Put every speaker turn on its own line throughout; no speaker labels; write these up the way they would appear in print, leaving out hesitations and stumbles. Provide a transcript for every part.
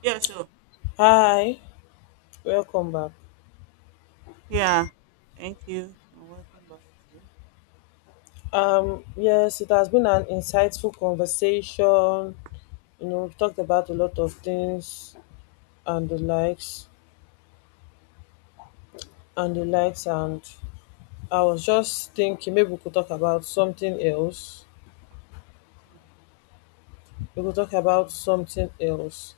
Yeah, sure.
Hi, welcome back.
Yeah. Thank you and welcome back to.
Yes, it has been an insightful conversation. You know, we've talked about a lot of things and the likes and the likes, and I was just thinking maybe we could talk about something else.
Mm.
We could talk about something else.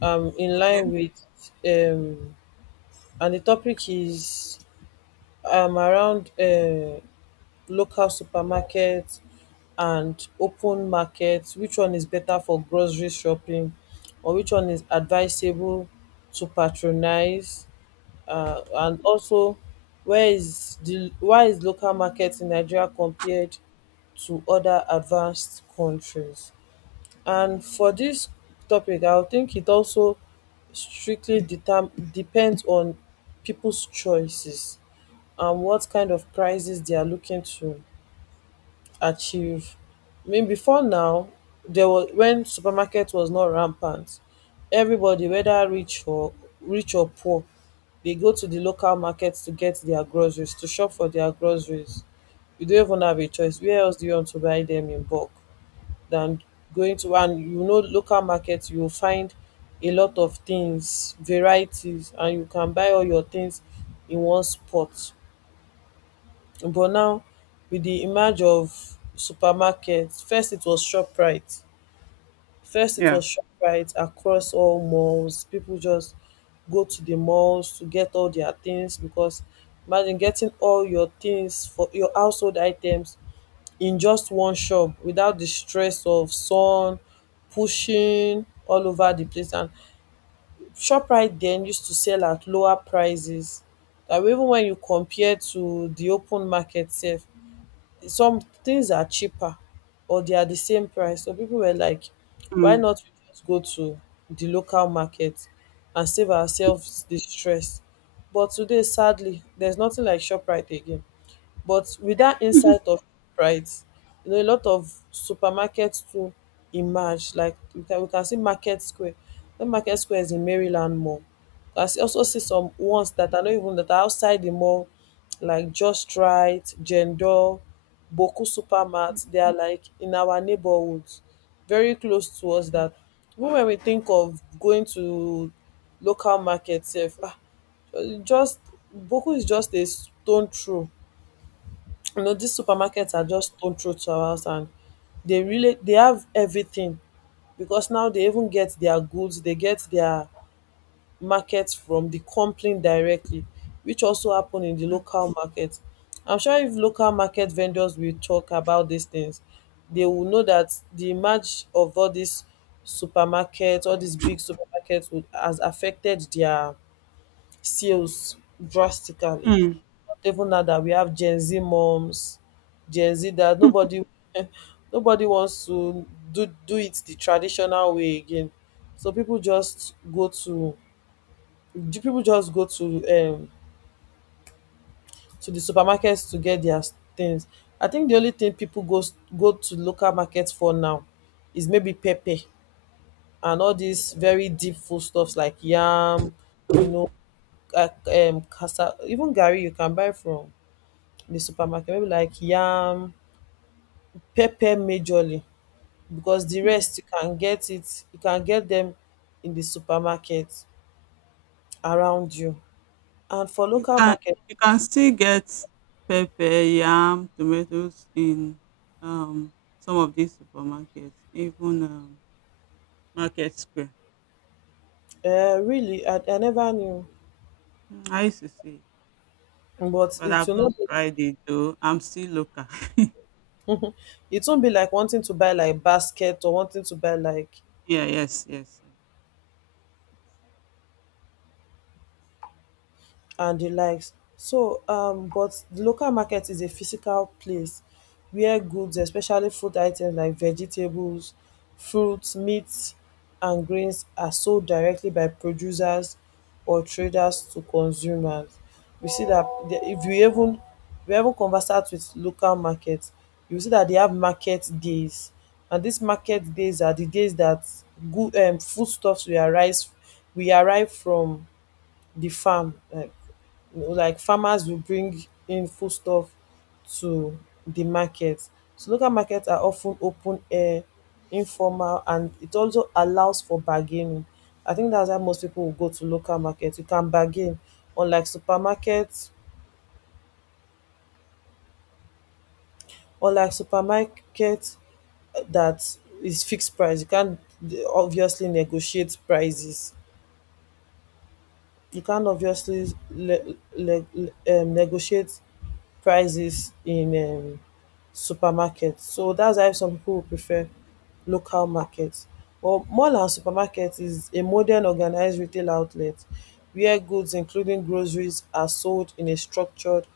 In
Okay.
line with um, and the topic is around local supermarkets and open market, which one is better for grocery shopping or which one is advisable to patronize, and also where is the why is local market in Nigeria compared to other advanced countries. And for this topic I would think it also strictly depends on people's choices and what kind of prices they are looking to achieve. I mean, before now, there was when supermarket was not rampant, everybody, whether rich or poor, they go to the local markets to get their groceries, to shop for their groceries. You don't even have a choice. Where else do you want to buy them in bulk than going to, and you know, local markets, you will find a lot of things, varieties, and you can buy all your things in one spot. But now with the emerge of supermarkets, first it was Shoprite.
Yeah.
Across all malls, people just go to the malls to get all their things because imagine getting all your things for your household items in just one shop without the stress of sun pushing all over the place. And Shoprite then used to sell at lower prices, that even when you compare to the open market sef, some things are cheaper or they are the same price. So people were like, why
Mm.
not we just go to the local market and save ourselves the stress? But today, sadly, there's nothing like ShopRite again, but with that insight of price, you know, a lot of supermarkets too emerge. Like we can see Market Square. The Market Square is in Maryland Mall. I can also see some ones that are not even that are outside the mall, like Just Right, Jendol, Boku Supermart. They are like in our neighborhoods, very close to us,
Mm.
that even when we think of going to local markets, if just Boku is just a stone throw. You know, these supermarkets are just stone throw to our house, and they have everything. Because now they even get their goods, they get their markets from the company directly, which also happen in the local market. I'm sure if local market vendors will talk about these things, they will know that the merge of all these supermarkets, all these big supermarkets, would has affected their sales drastically.
Mm.
Even now that we have Gen Z moms, Gen Z that nobody nobody wants to do it the traditional way again. So people just go to do people just go to the supermarkets to get their things. I think the only thing people go to local markets for now is maybe pepper and all these very deep food stuffs like yam, you know, casa, even gari you can buy from the supermarket, maybe like yam, pepper majorly, because the rest you can get it, you can get them in the supermarket around you. And for
You
local
can
market,
you can still get pepper, yam, tomatoes in um some of these supermarkets, even Market Square.
really I never knew,
Mm, I used to see, it,
but
but
it
I've
will
not
not be
tried it though. I'm still local.
it won't be like wanting to buy like basket or wanting to buy like
Yeah. Yes. Yes. Yes.
and the likes. So, but the local market is a physical place where goods, especially food items like vegetables, fruits, meats, and grains, are sold directly by producers or traders to consumers. We see that if you even, we even conversate with local markets, you see that they have market days, and these market days are the days that good foodstuffs we arrive from the farm. Like you know, like farmers will bring in foodstuff to the market. So local markets are often open air, informal, and it also allows for bargaining. I think that's why most people will go to local markets. You can bargain, unlike supermarkets, unlike supermarket that is fixed price. You can't obviously negotiate prices. You can't obviously negotiate prices in supermarket. So that's why some people will prefer local markets. Well, mall and supermarket is a modern organized retail outlet where goods including groceries are sold in a structured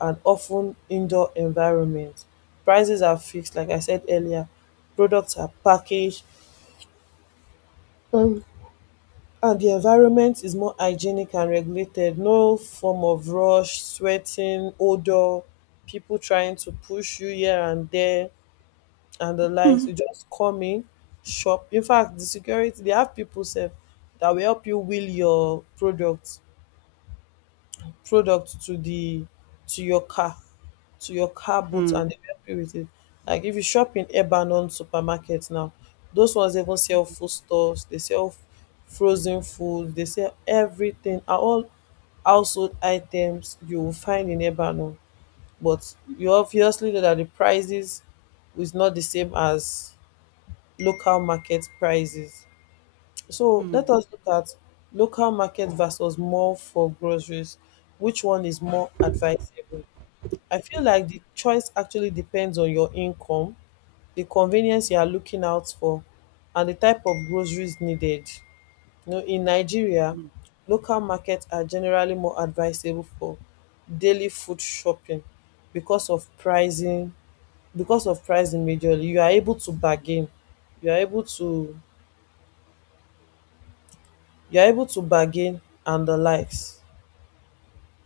and often indoor environment. Prices are fixed, like I said earlier, products are packaged, um, and the environment is more hygienic and regulated. No form of rush, sweating, odor, people trying to push you here and there, and the likes.
Mm.
You just come in, shop. In fact, the security, they have people self that will help you wheel your product to the, to your car, to your car boot,
Mm.
and they will help you with it. Like if you shop in Lebanon supermarket now, those ones even sell food stores, they sell frozen food, they sell everything. Are all household items you will find in Lebanon. But you obviously know that the prices is not the same as local market prices. So let
Mm.
us look at local market versus mall for groceries. Which one is more advisable? I feel like the choice actually depends on your income, the convenience you are looking out for, and the type of groceries needed. You know, in Nigeria,
Mm.
local markets are generally more advisable for daily food shopping because of pricing, majorly you are able to bargain, you are able to you are able to bargain and the likes.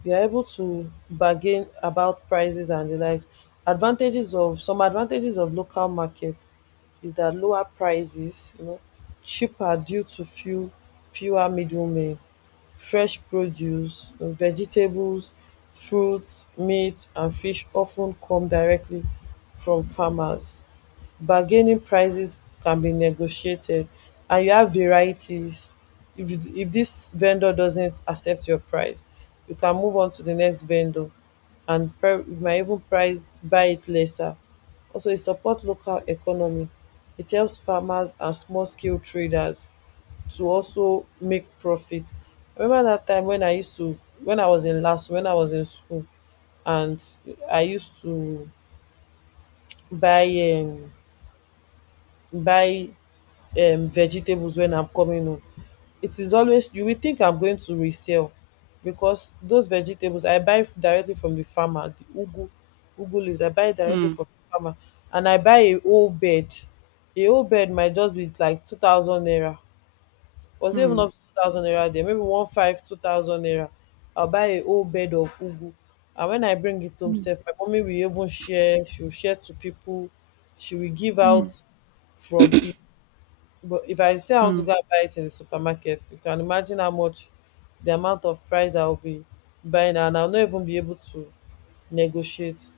You are able to bargain about prices and the likes. Advantages of, local markets is that lower prices, you know, cheaper due to fewer middlemen; fresh produce, you know, vegetables, fruits, meat and fish often come directly from farmers; bargaining, prices can be negotiated; and you have varieties. If you, if this vendor doesn't accept your price, you can move on to the next vendor, and you might even price buy it lesser. Also it support local economy, it helps farmers and small scale traders to also make profit. I remember that time when I used to, when I was in school, and I used to buy um buy vegetables when I'm coming home. It is always you will think I'm going to resell, because those vegetables I buy directly from the farmer, the ugu, ugu leaves. I buy directly
Mm.
from the farmer, and I buy a whole bed. A whole bed might just be like 2,000 naira, or even
Mm.
up to 2,000 naira there. Maybe one five two thousand naira. I'll buy a whole bed of ugu, and when I bring it home,
Mm.
sef, my mommy will even share. She will share to people. She will give
Mm.
out from it. But if I say I want to
Mm,
go and buy it in the supermarket, you can imagine how much, the amount of price I'll be buying, and I'll not even be able to negotiate.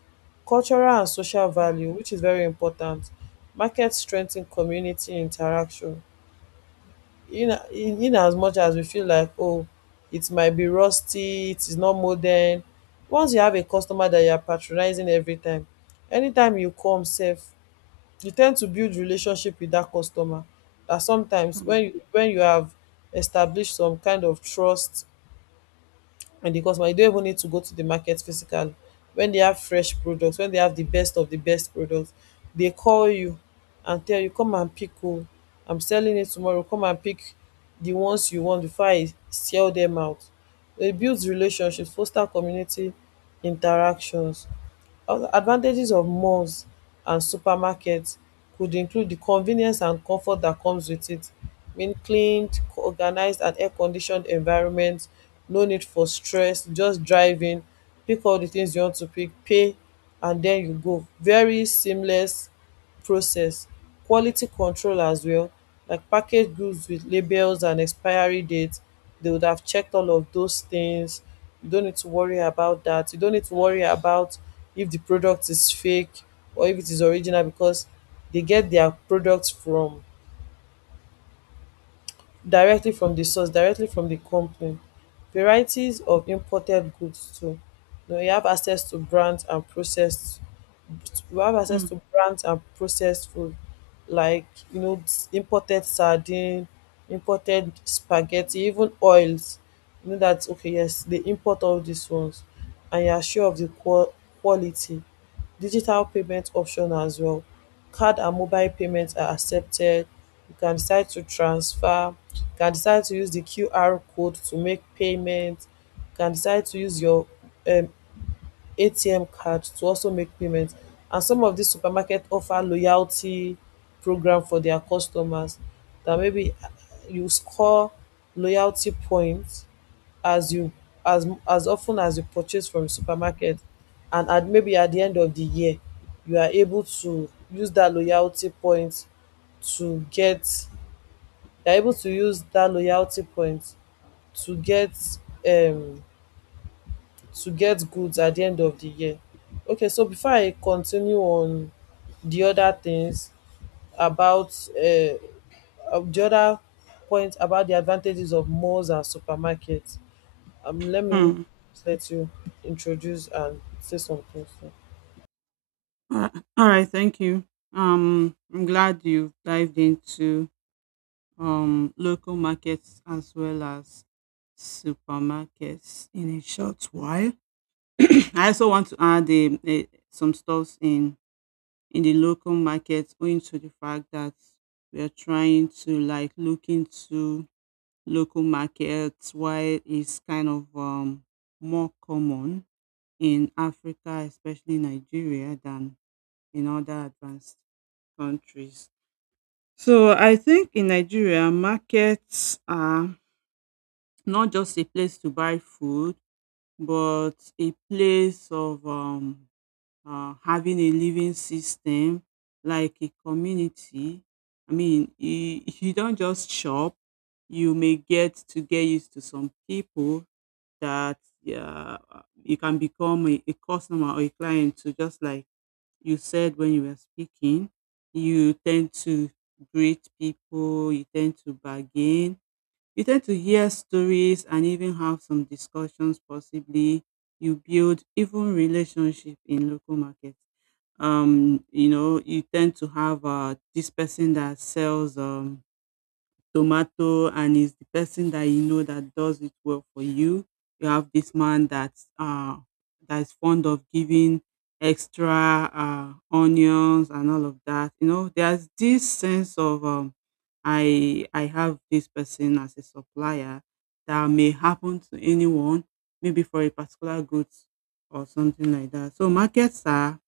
Cultural and social value, which is very important. Market strengthen community interaction. In as much as we feel like, oh, it might be rusty, it is not modern. Once you have a customer that you are patronizing every time, anytime you come, sef, you tend to build relationship with that customer, that sometimes
mm,
when you have established some kind of trust and the customer, you don't even need to go to the market physically. When they have fresh products, when they have the best of the best products, they call you and tell you, come and pick, oh, I'm selling it tomorrow, come and pick the ones you want before I sell them out. It builds relationships, foster community interactions. Advantages of malls and supermarkets could include the convenience and comfort that comes with it, mean cleaned, organized, and air-conditioned environment, no need for stress, just driving, pick all the things you want to pick, pay, and then you go. Very seamless process. Quality control as well, like packaged goods with labels and expiry dates, they would have checked all of those things. You don't need to worry about that, you don't need to worry about if the product is fake or if it is original, because they get their products from, directly from the source, directly from the company. Varieties of imported goods too, you know, you have access to brands and processed you have access
mm,
to brands and processed food, like you know imported sardine, imported spaghetti, even oils. You know dat okay yes they import all these ones, and you are sure of di quality. Digital payment option as well. Card and mobile payments are accepted. You can decide to transfer, you can decide to use the QR code to make payment, you can decide to use your um ATM card to also make payment. And some of these supermarket offer loyalty program for their customers that maybe you score loyalty points as you as often as you purchase from supermarket and at maybe at the end of the year you are able to use that loyalty point to get you're able to use that loyalty point to get um to get goods at the end of the year. Okay, so before I continue on the other things about the other point about the advantages of malls and supermarkets, let me
mm.
let you introduce and say something. So.
Uh, All right, thank you. I'm glad you've dived into local markets as well as supermarkets in a short while. I also want to add some stores in the local markets, owing to the fact that we are trying to like look into local markets while it's kind of more common in Africa, especially Nigeria, than in other advanced countries. So I think in Nigeria, markets are not just a place to buy food, but a place of having a living system like a community. I mean, you don't just shop, you may get to get used to some people that yeah, you can become a customer or a client, to just like you said when you were speaking, you tend to greet people, you tend to bargain, you tend to hear stories and even have some discussions possibly. You build even relationship in local markets. You tend to have this person that sells tomato, and is the person that you know that does it well for you. You have this man that is fond of giving extra onions and all of that. There's this sense of I have this person as a supplier that may happen to anyone, maybe for a particular goods or something like that. So markets are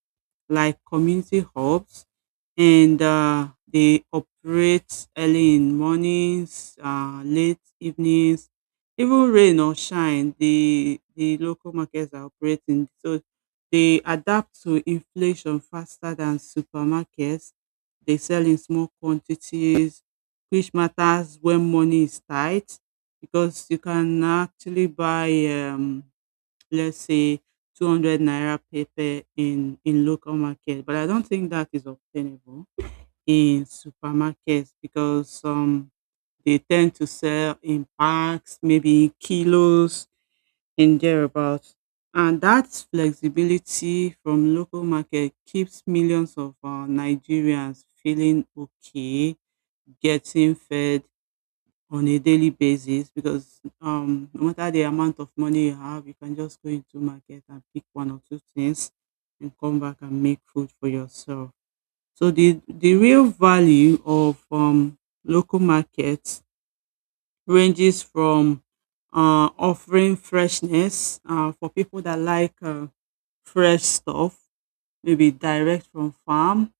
like community hubs, and they operate early in mornings, late evenings, even rain or shine. The local markets are operating, so they adapt to inflation faster than supermarkets. They sell in small quantities, which matters when money is tight, because you can actually buy. Um, let's say 200 naira paper in local market, but I don't think that is obtainable in supermarkets because they tend to sell in packs, maybe kilos in thereabouts, and that flexibility from local market keeps millions of Nigerians feeling okay, getting fed on a daily basis, because no matter the amount of money you have, you can just go into market and pick one or two things and come back and make food for yourself. So the real value of local markets ranges from offering freshness, for people that like fresh stuff, maybe direct from farm,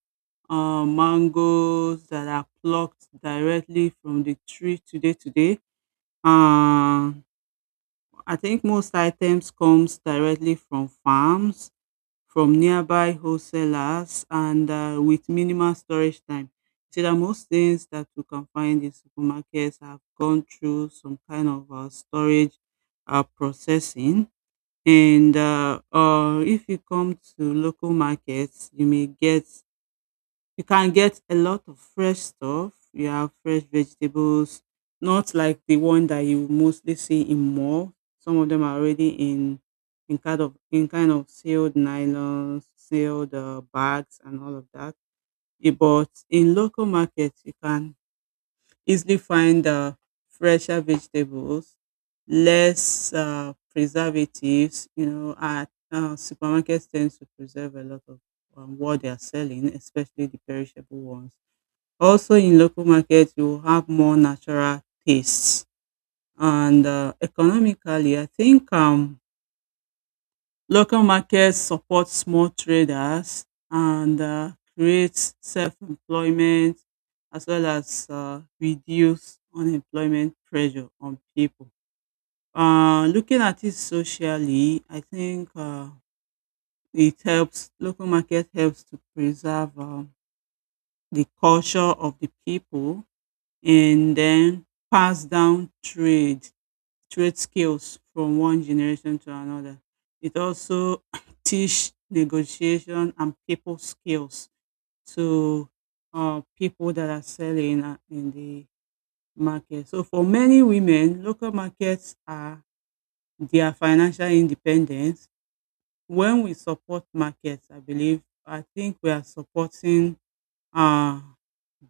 mangoes that are plucked directly from the tree today today. uh, I think most items comes directly from farms, from nearby wholesalers, and with minimal storage time. See that most things that you can find in supermarkets have gone through some kind of storage, processing. And if you come to local markets, you can get a lot of fresh stuff. You have fresh vegetables, not like the one that you mostly see in mall. Some of them are already in kind of sealed nylons, sealed bags, and all of that. But in local markets, you can easily find fresher vegetables, less preservatives. You know, at supermarkets tend to preserve a lot of what they are selling, especially the perishable ones. Also in local markets, you will have more natural tastes, and economically I think local markets support small traders and create self-employment, as well as reduce unemployment pressure on people. Looking at it socially, I think it helps local market helps to preserve the culture of the people and then pass down trade skills from one generation to another. It also teach negotiation and people skills to people that are selling in the market. So for many women, local markets are their financial independence. When we support markets, I think we are supporting uh,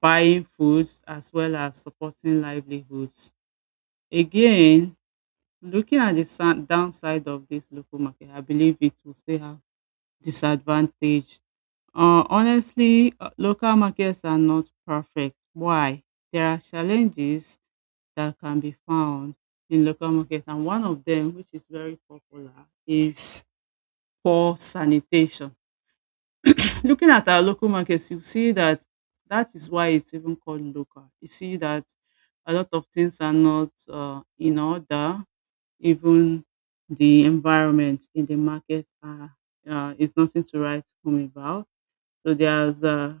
buying foods as well as supporting livelihoods. Again, looking at the downside of this local market, I believe it will still have disadvantage. Honestly, local markets are not perfect. Why? There are challenges that can be found in local markets, and one of them, which is very popular, is poor sanitation. Looking at our local markets, you see that that is why it's even called local. You see that a lot of things are not in order. Even the environment in the market are is nothing to write home about. So there's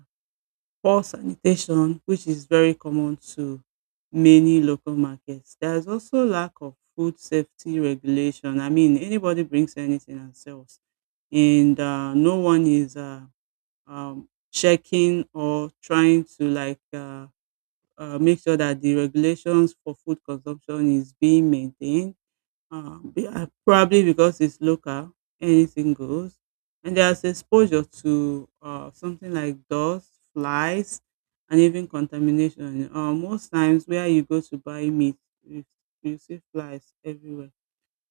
poor sanitation, which is very common to many local markets. There's also lack of food safety regulation. I mean, anybody brings anything and sells, and no one is checking or trying to like make sure that the regulations for food consumption is being maintained, yeah, probably because it's local, anything goes. And there's exposure to something like dust, flies, and even contamination. Most times where you go to buy meat, you, you see flies everywhere.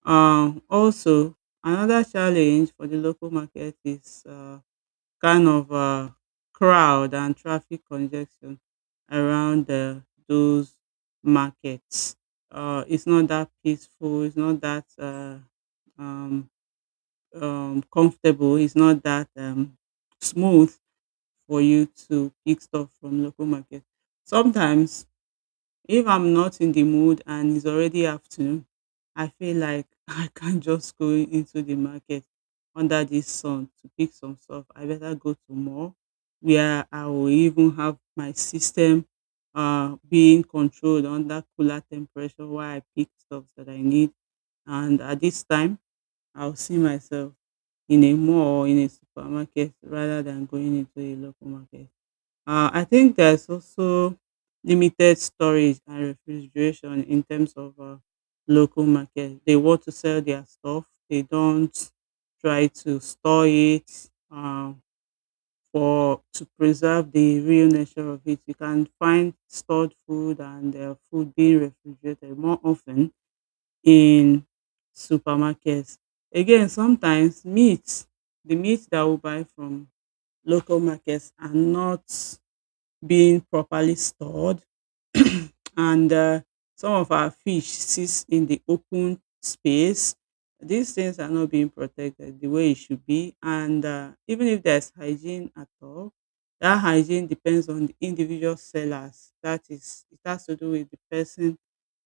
Also, another challenge for the local market is kind of crowd and traffic congestion around those markets. It's not that peaceful. It's not that um, comfortable. It's not that smooth for you to pick stuff from local market. Sometimes if I'm not in the mood and it's already afternoon, I feel like, I can't just go into the market under this sun to pick some stuff. I better go to mall where I will even have my system being controlled under cooler temperature while I pick stuff that I need. And at this time, I'll see myself in a mall or in a supermarket rather than going into a local market. I think there's also limited storage and refrigeration in terms of local market. They want to sell their stuff. They don't try to store it, for to preserve the real nature of it. You can find stored food and food being refrigerated more often in supermarkets. Again, sometimes meat, the meat that we buy from local markets are not being properly stored, and some of our fish sits in the open space. These things are not being protected the way it should be, and even if there's hygiene at all, that hygiene depends on the individual sellers. That is, it has to do with the person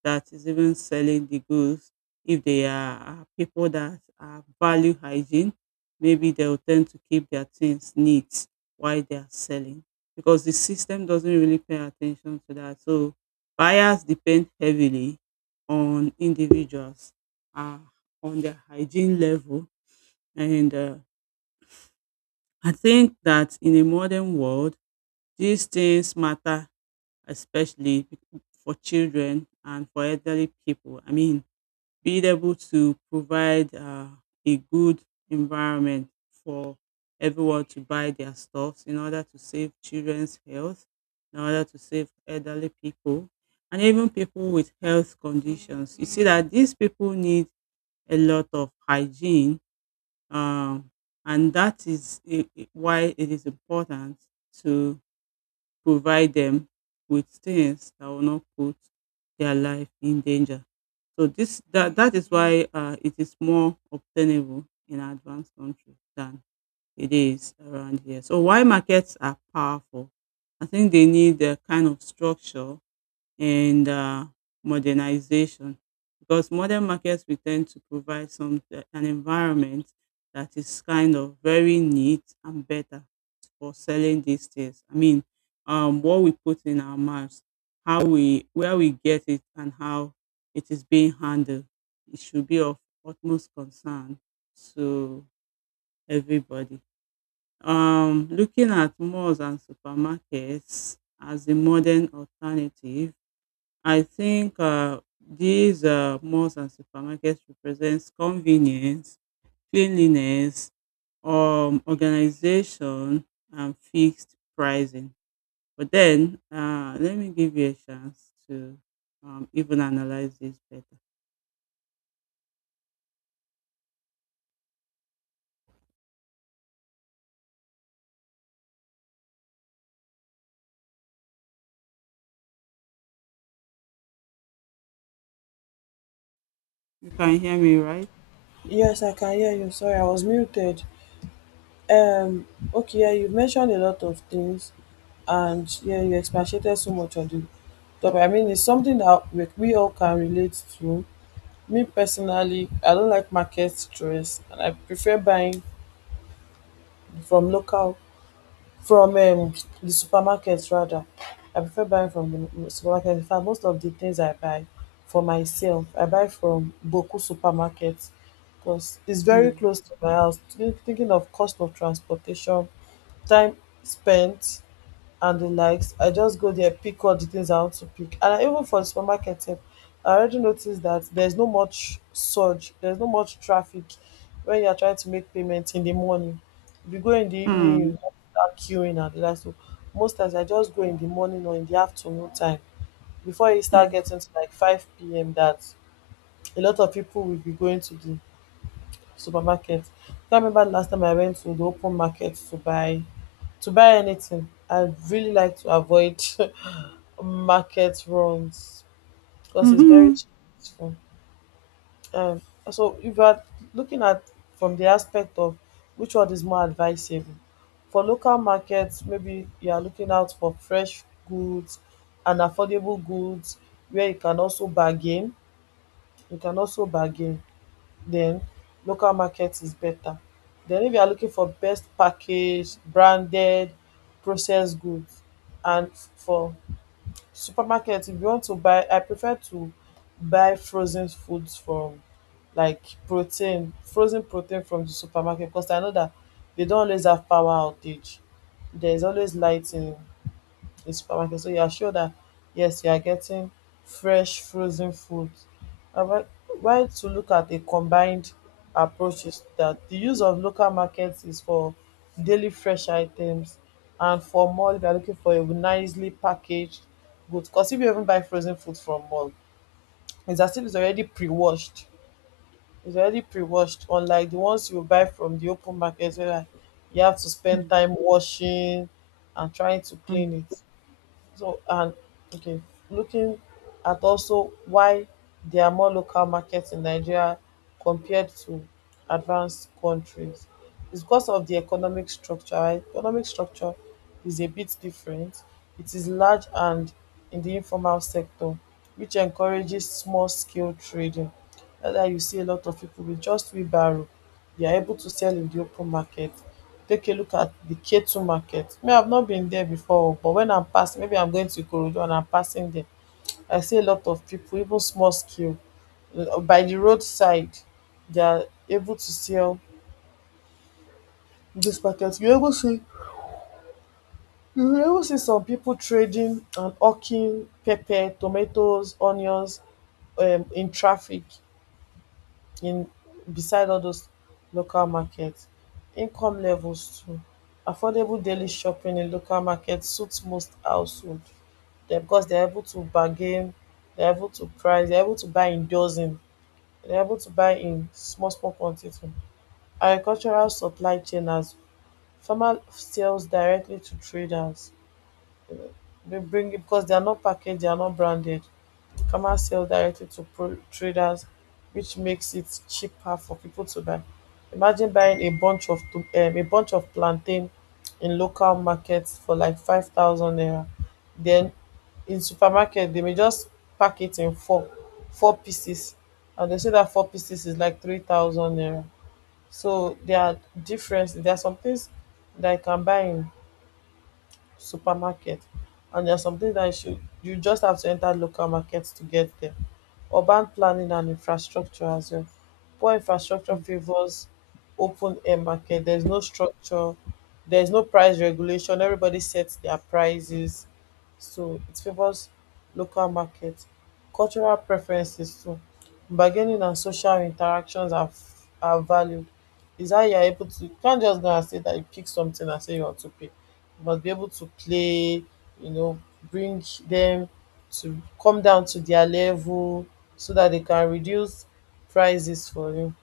that is even selling the goods. If they are people that are value hygiene, maybe they'll tend to keep their things neat while they are selling, because the system doesn't really pay attention to that. So buyers depend heavily on individuals, uh, on their hygiene level. And I think that in a modern world, these things matter, especially for children and for elderly people. I mean, being able to provide a good environment for everyone to buy their stuffs, in order to save children's health, in order to save elderly people, and even people with health conditions. You see that these people need a lot of hygiene, um, and that is why it is important to provide them with things that will not put their life in danger. So this that that is why it is more obtainable in advanced countries than it is around here. So why markets are powerful, I think they need a kind of structure and modernization. Because modern markets we tend to provide some an environment that is kind of very neat and better for selling these things. I mean, what we put in our mouths, how we where we get it, and how it is being handled, it should be of utmost concern to everybody. Looking at malls and supermarkets as a modern alternative, I think these malls and supermarkets represents convenience, cleanliness, organization, and fixed pricing. But then, let me give you a chance to even analyze this better. You can hear me, right?
Yes, I can hear you. Sorry, I was muted. Um, okay, yeah, you mentioned a lot of things, and yeah, you expatiated so much on the topic. I mean, it's something that we all can relate to. Me personally, I don't like market stress, and I prefer buying from local. From the supermarket rather. I prefer buying from the supermarket. In fact, most of the things I buy for myself, I buy from Boku supermarket because it's very
Mm.
close to my house. Thinking of cost of transportation, time spent, and the likes. I just go there, pick all the things I want to pick. And I, even for the supermarket, sef, I already noticed that there's no much surge, there's no much traffic when you are trying to make payment in the morning. If you go in the evening,
Mm.
you start queuing and the like. So most times I just go in the morning or in the afternoon time before you start getting to like 5 p.m. that a lot of people will be going to the supermarket. I remember the last time I went to the open market to buy anything. I really like to avoid market runs because it's very
Mm.
stressful. Um, so if you are looking at from the aspect of which one is more advisable for local markets, maybe you are looking out for fresh goods and affordable goods where you can also bargain. You can also bargain. Then local market is better. Then if you are looking for best packaged, branded, processed goods, and for supermarket if you want to buy, I prefer to buy frozen foods from, like, protein, frozen protein from the supermarket because I know that they don't always have power outage, there's always lighting a supermarket. So you are sure that yes, you are getting fresh frozen food. And why to look at a combined approach is that the use of local markets is for daily fresh items and for mall we are looking for a nicely packaged good. Because if you even buy frozen food from mall, it's as if it's already pre-washed. It's already pre-washed, unlike the ones you buy from the open market where like you have to spend
Mm-hmm.
time washing and trying to clean
Mm,
it. So and okay, looking at also why there are more local markets in Nigeria compared to advanced countries. It's because of the economic structure. Right? Economic structure is a bit different. It is large and in the informal sector, which encourages small scale trading. That's why you see a lot of people with just wheelbarrow, they are able to sell in the open market. Take a look at the Ketu market. Me, I've not been there before, but when I'm passing, maybe I'm going to Ikorodu and I'm passing there, I see a lot of people, even small scale. By the roadside, they are able to sell this market. You able see you will even see some people trading and hawking pepper, tomatoes, onions in traffic in beside all those local markets. Income levels too. Affordable daily shopping in local markets suits most households. Dem because they're able to bargain, they're able to price, they're able to buy in dozen, they're able to buy in small small quantity. Agricultural supply chain as farmer sells directly to traders they bring it because they are not packaged, they are not branded. Farmers sell directly to traders, which makes it cheaper for people to buy. Imagine buying a bunch of a bunch of plantain in local markets for like 5,000 naira. Then in supermarket they may just pack it in four pieces, and they say that four pieces is like 3,000 naira. So there are differences. There are some things that I can buy in supermarket and there's something that you should you just have to enter local markets to get there. Urban planning and infrastructure as well. Poor infrastructure
mm,
favors open air market. There's no structure, there's no price regulation. Everybody sets their prices. So it favors local market. Cultural preferences too. Bargaining and social interactions are, are valued. Is how you're able to you can't just go and say that you pick something and say you want to pay must be able to play, you know, bring them to come down to their level so that they can reduce prices for you.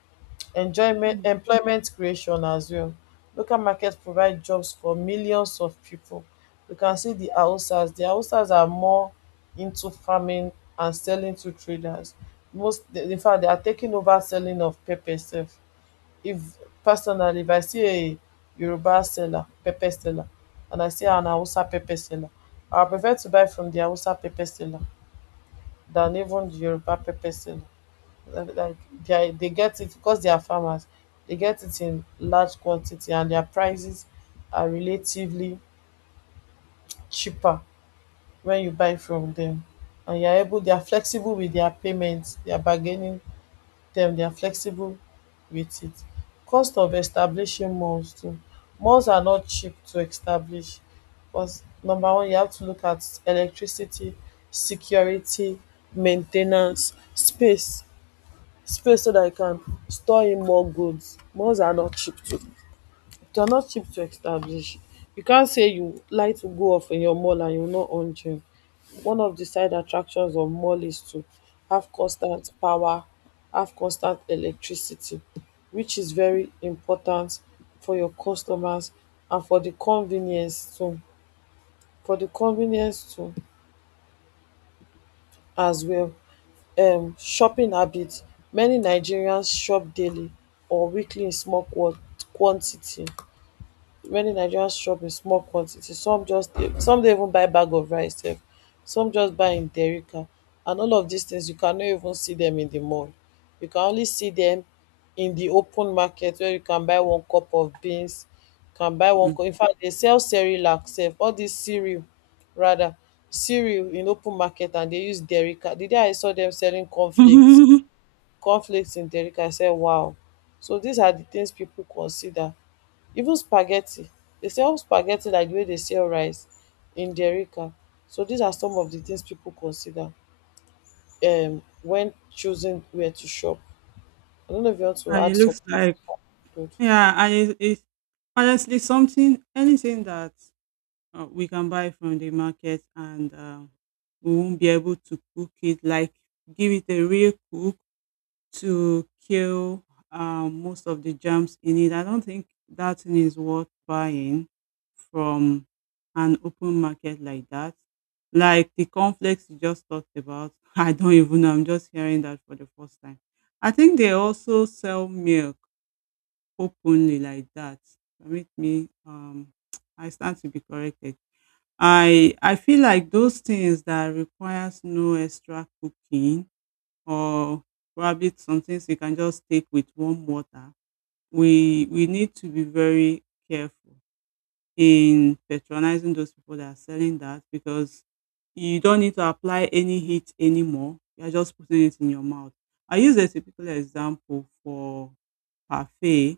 Enjoyment,
mm,
employment creation as well. Local markets provide jobs for millions of people. You can see the Hausas. The Hausas are more into farming and selling to traders. Most, in fact, they are taking over selling of pepper sef. If personally if I see a Yoruba seller pepper seller and I see an Hausa pepper seller, I prefer to buy from the Hausa pepper seller than even the Yoruba pepper seller, like like, they are they get it because they are farmers, they get it in large quantity and their prices are relatively cheaper when you buy from them, and you are able they are flexible with their payments, their bargaining, dem they are flexible with it. Cost of establishing malls too. Malls are not cheap to establish because number one you have to look at electricity, security, maintenance, space space so that you can store in more goods. Malls are not cheap to they're not cheap to establish. You can't say you like to go off in your mall and you will not own gym. One of the side attractions of mall is to have constant power, have constant electricity, which is very important for your customers and for the convenience too. For the convenience too as well. Shopping habits. Many Nigerians shop daily or weekly in small quantity. Many Nigerians shop in small quantity, some just dey, some dey even buy bag of rice sef, some just buy in derica, and all of dis things you cannot even see dem in the mall. You can only see dem in the open market where you can buy one cup of beans, can buy one
mm.
cup In fact, they sell cerelac sef all dis cereal rather cereal in open market and they use derica. The day I saw them selling cornflakes in derica I said, wow. So these are the things people consider, even spaghetti they sell spaghetti like the way they sell rice in derica. So these are some of the things people consider when choosing where to shop. I don't know if you want to
And it
add some
looks like,
an
yeah, and it, honestly, something anything that we can buy from the market and we won't be able to cook it, like give it a real cook to kill most of the germs in it, I don't think that thing is worth buying from an open market like that. Like the conflicts you just talked about, I don't even know. I'm just hearing that for the first time. I think they also sell milk openly like that. Permit me, I stand to be corrected. I feel like those things that requires no extra cooking, or probably some things you can just take with warm water. We need to be very careful in patronizing those people that are selling that, because you don't need to apply any heat anymore. You're just putting it in your mouth. I use a typical example for parfait.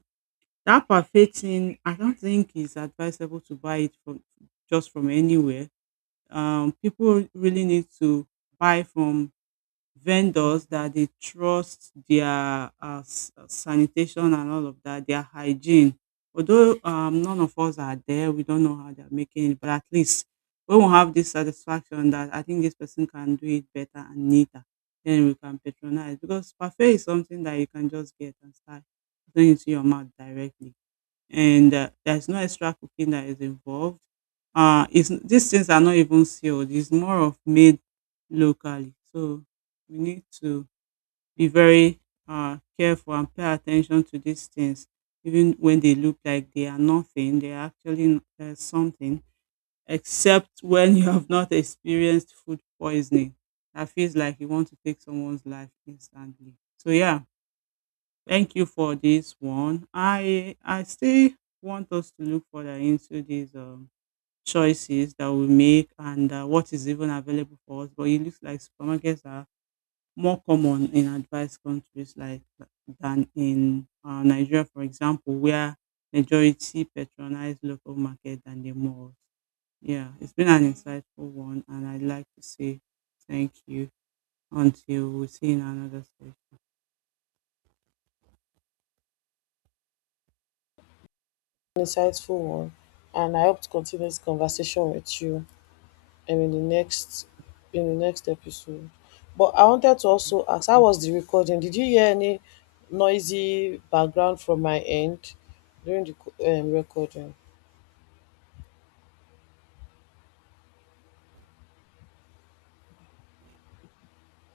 That parfait thing, I don't think it's advisable to buy it from just from anywhere. People really need to buy from vendors that they trust their sanitation and all of that, their hygiene. Although none of us are there, we don't know how they're making it, but at least when we have this satisfaction that I think this person can do it better and neater, then we can patronize. Because parfait is something that you can just get and start putting into your mouth directly, and there's no extra cooking that is involved. These things are not even sealed. It's more of made locally. So we need to be very careful and pay attention to these things, even when they look like they are nothing. They are actually something, except when you have not experienced food poisoning. That feels like you want to take someone's life instantly. So yeah, thank you for this one. I still want us to look further into these choices that we make and what is even available for us. But it looks like supermarkets are more common in advanced countries, like than in Nigeria, for example, where majority patronize local market than the malls. Yeah, it's been an insightful one, and I'd like to say thank you until we see in another session.
insightful one, and I hope to continue this conversation with you um in the next in the next episode. But I wanted to also ask how was the recording, did you hear any noisy background from my end during di recording?